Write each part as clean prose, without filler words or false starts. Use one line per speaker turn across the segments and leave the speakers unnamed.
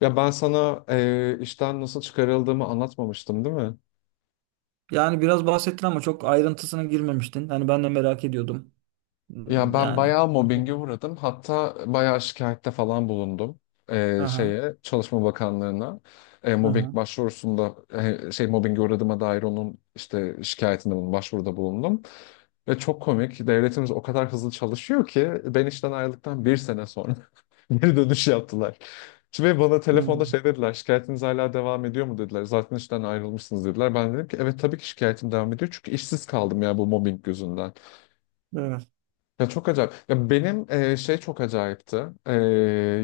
Ya ben sana işten nasıl çıkarıldığımı anlatmamıştım, değil mi?
Yani biraz bahsettin ama çok ayrıntısına girmemiştin. Hani ben de merak ediyordum.
Ya
Hmm,
ben
yani.
bayağı mobbinge uğradım. Hatta bayağı şikayette falan bulundum. Ee,
Aha,
şeye Çalışma Bakanlığı'na, mobbing
aha.
başvurusunda, şey mobbinge uğradığıma dair onun işte şikayetinde bulundum, başvuruda bulundum. Ve çok komik. Devletimiz o kadar hızlı çalışıyor ki ben işten ayrıldıktan bir sene sonra geri dönüş yaptılar. Ve bana
Hmm,
telefonda şey dediler, şikayetiniz hala devam ediyor mu dediler. Zaten işten ayrılmışsınız dediler. Ben dedim ki evet tabii ki şikayetim devam ediyor. Çünkü işsiz kaldım ya bu mobbing yüzünden.
evet.
Ya çok acayip. Ya benim şey çok acayipti. E,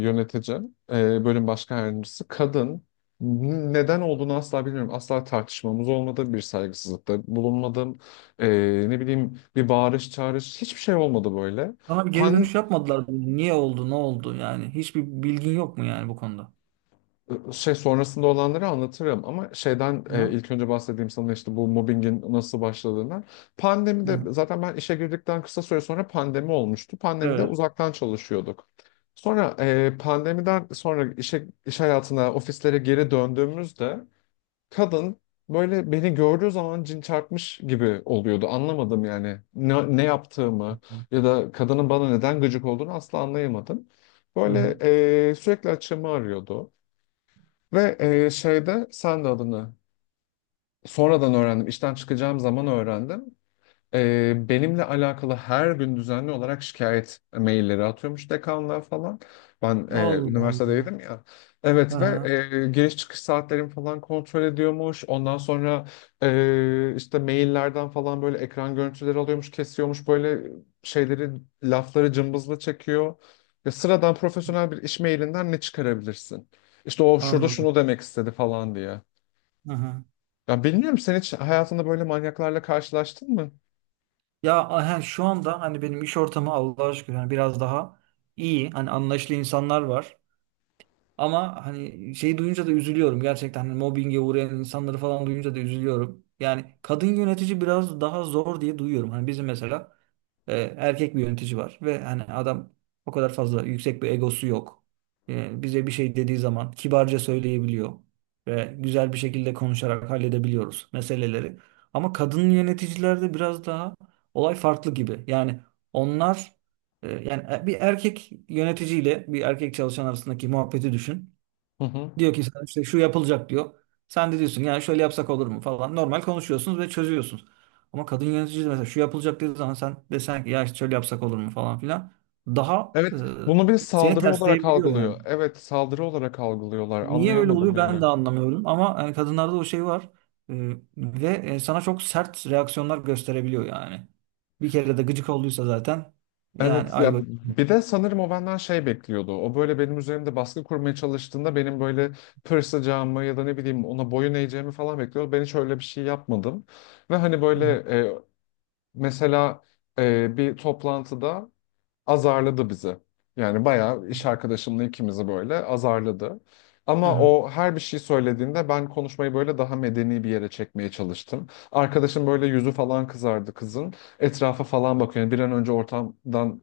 yöneticim, bölüm başkan yardımcısı kadın. Neden olduğunu asla bilmiyorum. Asla tartışmamız olmadı. Bir saygısızlıkta bulunmadım. E, ne bileyim, bir bağırış çağırış hiçbir şey olmadı böyle.
Sana bir geri dönüş yapmadılar mı? Niye oldu, ne oldu yani? Hiçbir bilgin yok mu yani bu konuda?
Şey sonrasında olanları anlatırım ama şeyden
Aha,
ilk önce bahsedeyim sana işte bu mobbingin nasıl başladığından. Pandemide
aha.
zaten ben işe girdikten kısa süre sonra pandemi olmuştu. Pandemide
Evet.
uzaktan çalışıyorduk. Sonra pandemiden sonra işe, iş hayatına, ofislere geri döndüğümüzde kadın böyle beni gördüğü zaman cin çarpmış gibi oluyordu. Anlamadım yani ne yaptığımı ya da kadının bana neden gıcık olduğunu asla anlayamadım. Böyle
Aha.
sürekli açığımı arıyordu. Ve şeyde sen de adını sonradan öğrendim. İşten çıkacağım zaman öğrendim. Benimle alakalı her gün düzenli olarak şikayet mailleri atıyormuş dekanlığa falan. Ben
Allah Allah.
üniversitedeydim ya. Evet ve
Aha.
giriş çıkış saatlerimi falan kontrol ediyormuş. Ondan sonra işte maillerden falan böyle ekran görüntüleri alıyormuş, kesiyormuş. Böyle şeyleri, lafları cımbızla çekiyor. Ya sıradan profesyonel bir iş mailinden ne çıkarabilirsin? İşte o şurada
Anladım.
şunu demek istedi falan diye.
Aha.
Ya bilmiyorum, sen hiç hayatında böyle manyaklarla karşılaştın mı?
Ya aha, şu anda hani benim iş ortamı Allah'a şükür hani biraz daha iyi. Hani anlayışlı insanlar var. Ama hani şeyi duyunca da üzülüyorum. Gerçekten hani mobbinge uğrayan insanları falan duyunca da üzülüyorum. Yani kadın yönetici biraz daha zor diye duyuyorum. Hani bizim mesela erkek bir yönetici var ve hani adam o kadar fazla yüksek bir egosu yok. Bize bir şey dediği zaman kibarca söyleyebiliyor ve güzel bir şekilde konuşarak halledebiliyoruz meseleleri. Ama kadın yöneticilerde biraz daha olay farklı gibi. Yani onlar yani bir erkek yöneticiyle bir erkek çalışan arasındaki muhabbeti düşün.
Hı hı.
Diyor ki sana işte şu yapılacak diyor. Sen de diyorsun yani şöyle yapsak olur mu falan. Normal konuşuyorsunuz ve çözüyorsunuz. Ama kadın yönetici de mesela şu yapılacak dediği zaman sen desen ki ya işte şöyle yapsak olur mu falan filan. Daha
Evet, bunu bir
seni
saldırı olarak
tersleyebiliyor yani.
algılıyor. Evet, saldırı olarak algılıyorlar.
Niye öyle
Anlayamadım
oluyor
yani.
ben de anlamıyorum. Ama yani kadınlarda o şey var. E, ve sana çok sert reaksiyonlar gösterebiliyor yani. Bir kere de gıcık olduysa zaten yani
Evet,
ay
ya
bakayım.
bir de sanırım o benden şey bekliyordu. O böyle benim üzerimde baskı kurmaya çalıştığında benim böyle pırsacağımı ya da ne bileyim ona boyun eğeceğimi falan bekliyordu. Ben hiç öyle bir şey yapmadım. Ve hani
Hı
böyle,
hı.
e, mesela bir toplantıda azarladı bizi. Yani bayağı iş arkadaşımla ikimizi böyle azarladı.
Hı
Ama
hı.
o her bir şey söylediğinde ben konuşmayı böyle daha medeni bir yere çekmeye çalıştım. Arkadaşım böyle yüzü falan kızardı kızın. Etrafa falan bakıyor. Yani bir an önce ortamdan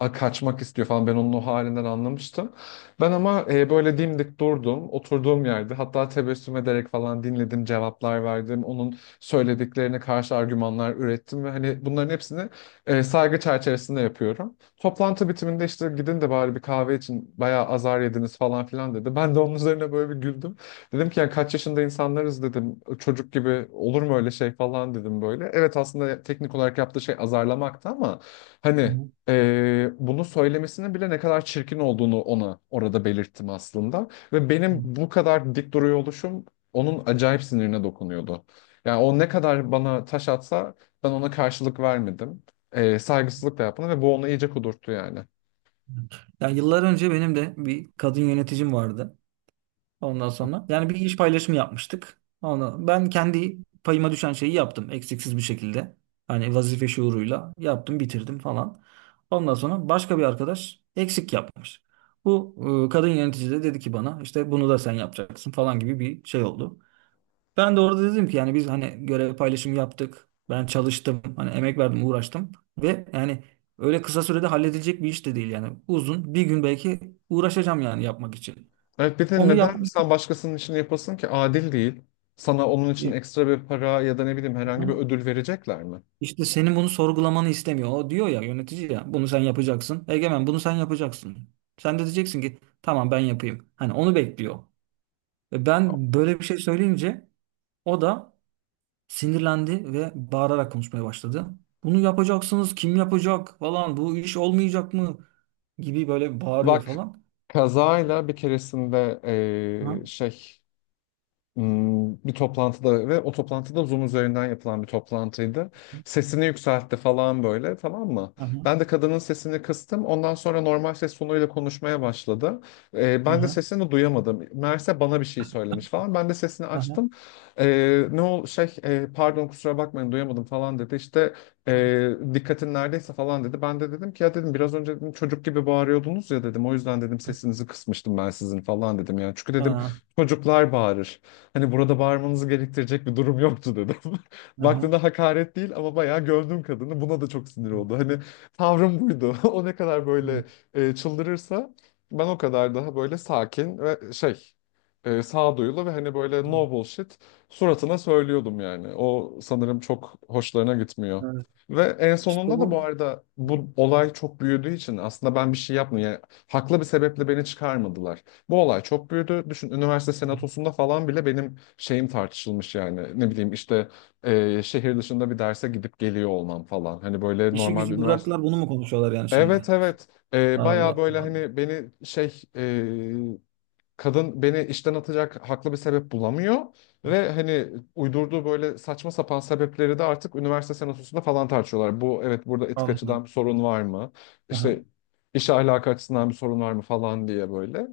kaçmak istiyor falan. Ben onun o halinden anlamıştım. Ben ama böyle dimdik durdum. Oturduğum yerde hatta tebessüm ederek falan dinledim, cevaplar verdim. Onun söylediklerine karşı argümanlar ürettim ve hani bunların hepsini saygı çerçevesinde yapıyorum. Toplantı bitiminde işte gidin de bari bir kahve için, bayağı azar yediniz falan filan dedi. Ben de onun üzerine böyle bir güldüm. Dedim ki ya kaç yaşında insanlarız dedim. Çocuk gibi olur mu öyle şey falan dedim böyle. Evet, aslında teknik olarak yaptığı şey azarlamaktı ama
Hı
hani bunu söylemesinin bile ne kadar çirkin olduğunu ona orada belirttim aslında. Ve benim
hı.
bu kadar dik duruyor oluşum onun acayip sinirine dokunuyordu. Yani o ne kadar bana taş atsa ben ona karşılık vermedim. Saygısızlık da yapmadım ve bu onu iyice kudurttu yani.
Yani yıllar önce benim de bir kadın yöneticim vardı. Ondan sonra yani bir iş paylaşımı yapmıştık. Onu ben kendi payıma düşen şeyi yaptım eksiksiz bir şekilde. Hani vazife şuuruyla yaptım, bitirdim falan. Ondan sonra başka bir arkadaş eksik yapmış. Bu kadın yönetici de dedi ki bana işte bunu da sen yapacaksın falan gibi bir şey oldu. Ben de orada dedim ki yani biz hani görev paylaşımı yaptık. Ben çalıştım, hani emek verdim, uğraştım ve yani öyle kısa sürede halledilecek bir iş de değil yani. Uzun bir gün belki uğraşacağım yani yapmak için.
Evet, bir de
Onu
neden
yapmak
sen başkasının için yapasın ki, adil değil. Sana onun için
istedim.
ekstra bir para ya da ne bileyim herhangi bir ödül verecekler mi?
İşte senin bunu sorgulamanı istemiyor. O diyor ya yönetici ya bunu sen yapacaksın. Egemen bunu sen yapacaksın. Sen de diyeceksin ki tamam ben yapayım. Hani onu bekliyor. Ve ben böyle bir şey söyleyince o da sinirlendi ve bağırarak konuşmaya başladı. Bunu yapacaksınız kim yapacak falan bu iş olmayacak mı gibi böyle bağırıyor
Bak,
falan.
kazayla bir keresinde
Aha,
şey, bir toplantıda, ve o toplantıda Zoom üzerinden yapılan bir toplantıydı. Sesini yükseltti falan böyle, tamam mı?
aha,
Ben de kadının sesini kıstım. Ondan sonra normal ses tonuyla konuşmaya başladı. Ben de
aha,
sesini duyamadım. Meğerse bana bir şey söylemiş falan. Ben de sesini
aha,
açtım. Ne şey, pardon kusura bakmayın duyamadım falan dedi. İşte dikkatin neredeyse falan dedi. Ben de dedim ki ya dedim biraz önce dedim, çocuk gibi bağırıyordunuz ya dedim. O yüzden dedim sesinizi kısmıştım ben sizin falan dedim. Yani çünkü dedim
aha,
çocuklar bağırır. Hani burada bağırmanızı gerektirecek bir durum yoktu dedim.
aha.
Baktığında hakaret değil ama bayağı gömdüm kadını. Buna da çok sinir oldu. Hani tavrım buydu. O ne kadar böyle çıldırırsa, ben o kadar daha böyle sakin ve şey, sağduyulu ve hani böyle no bullshit suratına söylüyordum yani. O sanırım çok hoşlarına gitmiyor.
Evet.
Ve en
İşte
sonunda da,
bu
bu arada bu olay çok büyüdüğü için, aslında ben bir şey yapmıyorum. Yani haklı bir sebeple beni çıkarmadılar. Bu olay çok büyüdü. Düşün, üniversite senatosunda falan bile benim şeyim tartışılmış yani. Ne bileyim işte şehir dışında bir derse gidip geliyor olmam falan. Hani böyle
işi
normal bir
gücü
üniversite.
bıraktılar bunu mu konuşuyorlar yani şimdi?
Evet, evet. Bayağı
Allah
böyle
Allah.
hani beni şey. Kadın beni işten atacak haklı bir sebep bulamıyor ve hani uydurduğu böyle saçma sapan sebepleri de artık üniversite senatosunda falan tartışıyorlar. Bu, evet, burada etik
Anladım.
açıdan bir sorun var mı?
Aha.
İşte iş ahlakı açısından bir sorun var mı falan diye, böyle.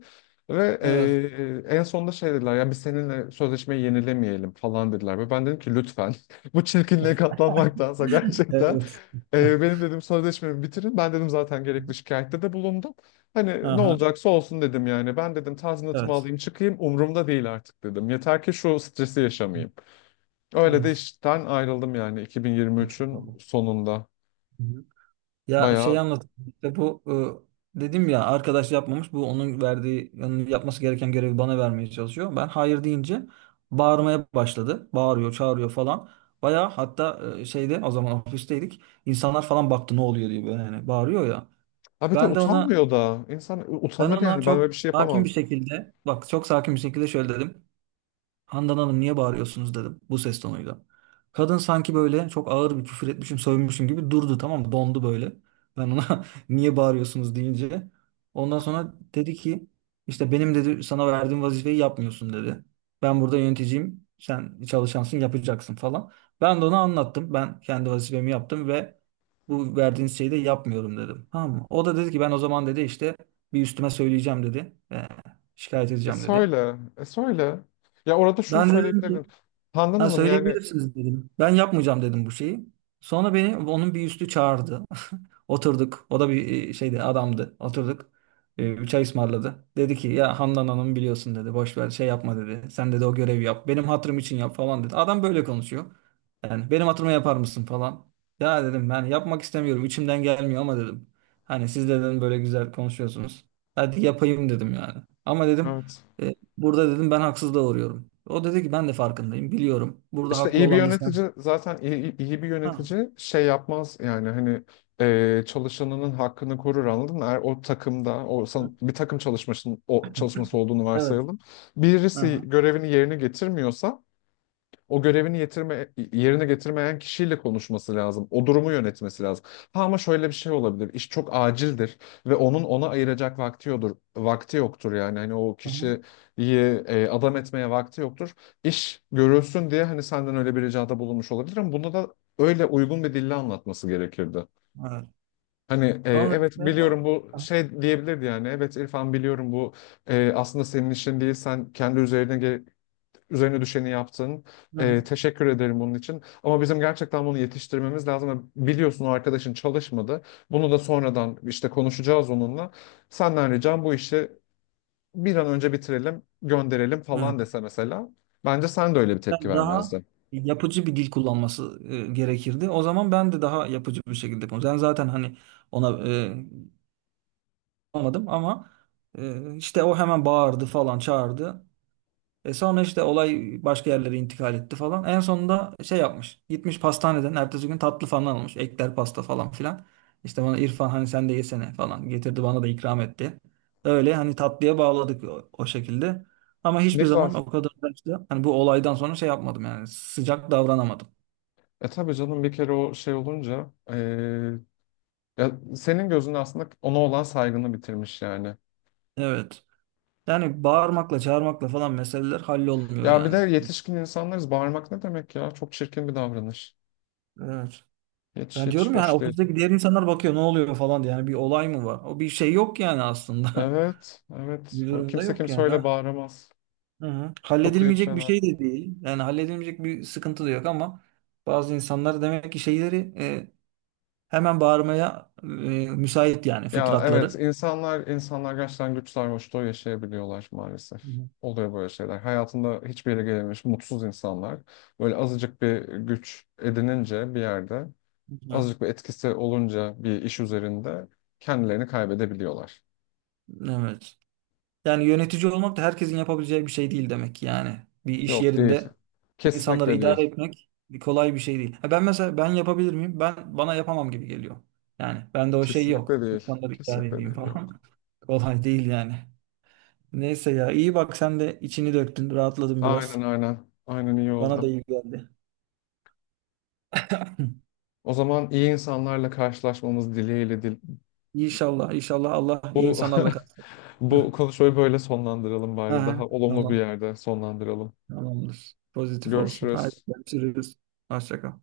Ve
Evet.
en sonunda şey dediler, ya biz seninle sözleşmeyi yenilemeyelim falan dediler. Ve ben dedim ki lütfen, bu çirkinliğe katlanmaktansa gerçekten
Evet.
benim dedim sözleşmemi bitirin. Ben dedim zaten gerekli şikayette de bulundum. Hani ne
Aha.
olacaksa olsun dedim yani. Ben dedim tazminatımı
Evet.
alayım çıkayım, umurumda değil artık dedim. Yeter ki şu stresi yaşamayayım. Öyle de
Evet.
işten ayrıldım, yani
Ciddi
2023'ün
tamam.
sonunda.
Hı hı. Ya şey
Bayağı.
anlat. İşte bu dedim ya arkadaş yapmamış. Bu onun verdiği onun yapması gereken görevi bana vermeye çalışıyor. Ben hayır deyince bağırmaya başladı. Bağırıyor, çağırıyor falan. Bayağı hatta şeyde o zaman ofisteydik. İnsanlar falan baktı ne oluyor diye böyle hani bağırıyor ya.
Ha bir de
Ben de ona
utanmıyor da. İnsan
ben
utanır
ona
yani, ben böyle
çok
bir şey
sakin
yapamam.
bir şekilde bak çok sakin bir şekilde şöyle dedim. Handan Hanım niye bağırıyorsunuz dedim bu ses tonuyla. Kadın sanki böyle çok ağır bir küfür etmişim, sövmüşüm gibi durdu tamam mı? Dondu böyle. Ben ona niye bağırıyorsunuz deyince. Ondan sonra dedi ki işte benim dedi sana verdiğim vazifeyi yapmıyorsun dedi. Ben burada yöneticiyim, sen çalışansın, yapacaksın falan. Ben de ona anlattım. Ben kendi vazifemi yaptım ve bu verdiğiniz şeyi de yapmıyorum dedim. Tamam mı? O da dedi ki ben o zaman dedi işte bir üstüme söyleyeceğim dedi. Şikayet
E
edeceğim dedi.
söyle. E söyle. Ya orada şunu
Ben de dedim ki
söyleyebilirdin. Handan
ha,
Hanım yani,
söyleyebilirsiniz dedim. Ben yapmayacağım dedim bu şeyi. Sonra beni onun bir üstü çağırdı. Oturduk. O da bir şeydi adamdı. Oturduk. E, bir çay ısmarladı. Dedi ki ya Handan Hanım biliyorsun dedi. Boş ver şey yapma dedi. Sen dedi o görevi yap. Benim hatırım için yap falan dedi. Adam böyle konuşuyor. Yani benim hatırıma yapar mısın falan. Ya dedim ben yapmak istemiyorum. İçimden gelmiyor ama dedim. Hani siz dedim böyle güzel konuşuyorsunuz. Hadi yapayım dedim yani. Ama dedim
evet.
burada dedim ben haksızlığa uğruyorum. O dedi ki ben de farkındayım. Biliyorum. Burada
İşte
haklı
iyi bir
olan da sen.
yönetici zaten, iyi bir
Ha.
yönetici şey yapmaz yani, hani çalışanının hakkını korur, anladın mı? Eğer o takımda bir takım çalışmasının o çalışması olduğunu
Evet.
varsayalım. Birisi
Aha.
görevini yerine getirmiyorsa, yerine getirmeyen kişiyle konuşması lazım. O durumu yönetmesi lazım. Ha ama şöyle bir şey olabilir. İş çok acildir ve onun ona ayıracak vakti yoktur. Vakti yoktur yani. Hani o
Aha.
kişiyi adam etmeye vakti yoktur. İş görülsün diye hani senden öyle bir ricada bulunmuş olabilir ama bunu da öyle uygun bir dille anlatması gerekirdi.
Evet.
Hani
Sonra
evet
işte
biliyorum
o-
bu şey diyebilirdi yani. Evet İrfan, biliyorum bu aslında senin işin değil. Sen üzerine düşeni yaptın.
hı
Ee,
hı,
teşekkür ederim bunun için. Ama bizim gerçekten bunu yetiştirmemiz lazım. Biliyorsun, o arkadaşın çalışmadı. Bunu da sonradan işte konuşacağız onunla. Senden ricam bu işi bir an önce bitirelim, gönderelim
hı.
falan dese mesela. Bence sen de öyle bir tepki
Ben daha
vermezdin.
yapıcı bir dil kullanması gerekirdi. O zaman ben de daha yapıcı bir şekilde konuştum. Ben zaten hani ona olmadım ama işte o hemen bağırdı falan çağırdı. E sonra işte olay başka yerlere intikal etti falan. En sonunda şey yapmış. Gitmiş pastaneden ertesi gün tatlı falan almış. Ekler pasta falan filan. İşte bana İrfan hani sen de yesene falan getirdi bana da ikram etti. Öyle hani tatlıya bağladık o, o şekilde. Ama
Ne
hiçbir
güzel.
zaman o kadar da işte hani bu olaydan sonra şey yapmadım yani sıcak davranamadım.
E tabii canım, bir kere o şey olunca, ya senin gözünde aslında ona olan saygını bitirmiş yani.
Evet. Yani bağırmakla çağırmakla falan meseleler hallolmuyor
Ya bir de
yani.
yetişkin insanlarız. Bağırmak ne demek ya? Çok çirkin bir davranış.
Evet.
Hiç
Yani diyorum
hiç
ya hani
hoş değil.
ofisteki diğer insanlar bakıyor ne oluyor falan diye. Yani bir olay mı var? O bir şey yok yani aslında.
Evet, evet.
Bir
O
durumda
kimse
yok
kimse
yani.
öyle
Ha.
bağıramaz.
Hı hı.
Çok ayıp
Halledilmeyecek bir
şeyler.
şey de değil. Yani halledilmeyecek bir sıkıntı da yok ama bazı insanlar demek ki şeyleri hemen bağırmaya müsait yani
Ya evet,
fıtratları.
insanlar gerçekten güç sarhoşluğu yaşayabiliyorlar
Hı
maalesef.
hı.
Oluyor böyle şeyler. Hayatında hiçbir yere gelememiş mutsuz insanlar. Böyle azıcık bir güç edinince bir yerde,
Hı hı.
azıcık bir etkisi olunca bir iş üzerinde kendilerini kaybedebiliyorlar.
Evet. Yani yönetici olmak da herkesin yapabileceği bir şey değil demek ki yani. Bir iş
Yok değil.
yerinde insanları
Kesinlikle
idare
değil.
etmek kolay bir şey değil. Ha ben mesela ben yapabilir miyim? Ben bana yapamam gibi geliyor. Yani bende o şey yok.
Kesinlikle değil.
İnsanları idare
Kesinlikle
edeyim
değil. Yok.
falan. Kolay değil yani. Neyse ya iyi bak sen de içini döktün, rahatladın biraz.
Aynen, aynen. Aynen, iyi
Bana da
oldu.
iyi geldi.
O zaman iyi insanlarla karşılaşmamız dileğiyle
İnşallah, inşallah Allah iyi
Bu
insanlarla katsın.
bu konuşmayı böyle sonlandıralım bari.
Aha,
Daha olumlu bir
tamam,
yerde sonlandıralım.
tamamdır. Pozitif olsun. Hadi
Görüşürüz.
görüşürüz. Hoşça kal.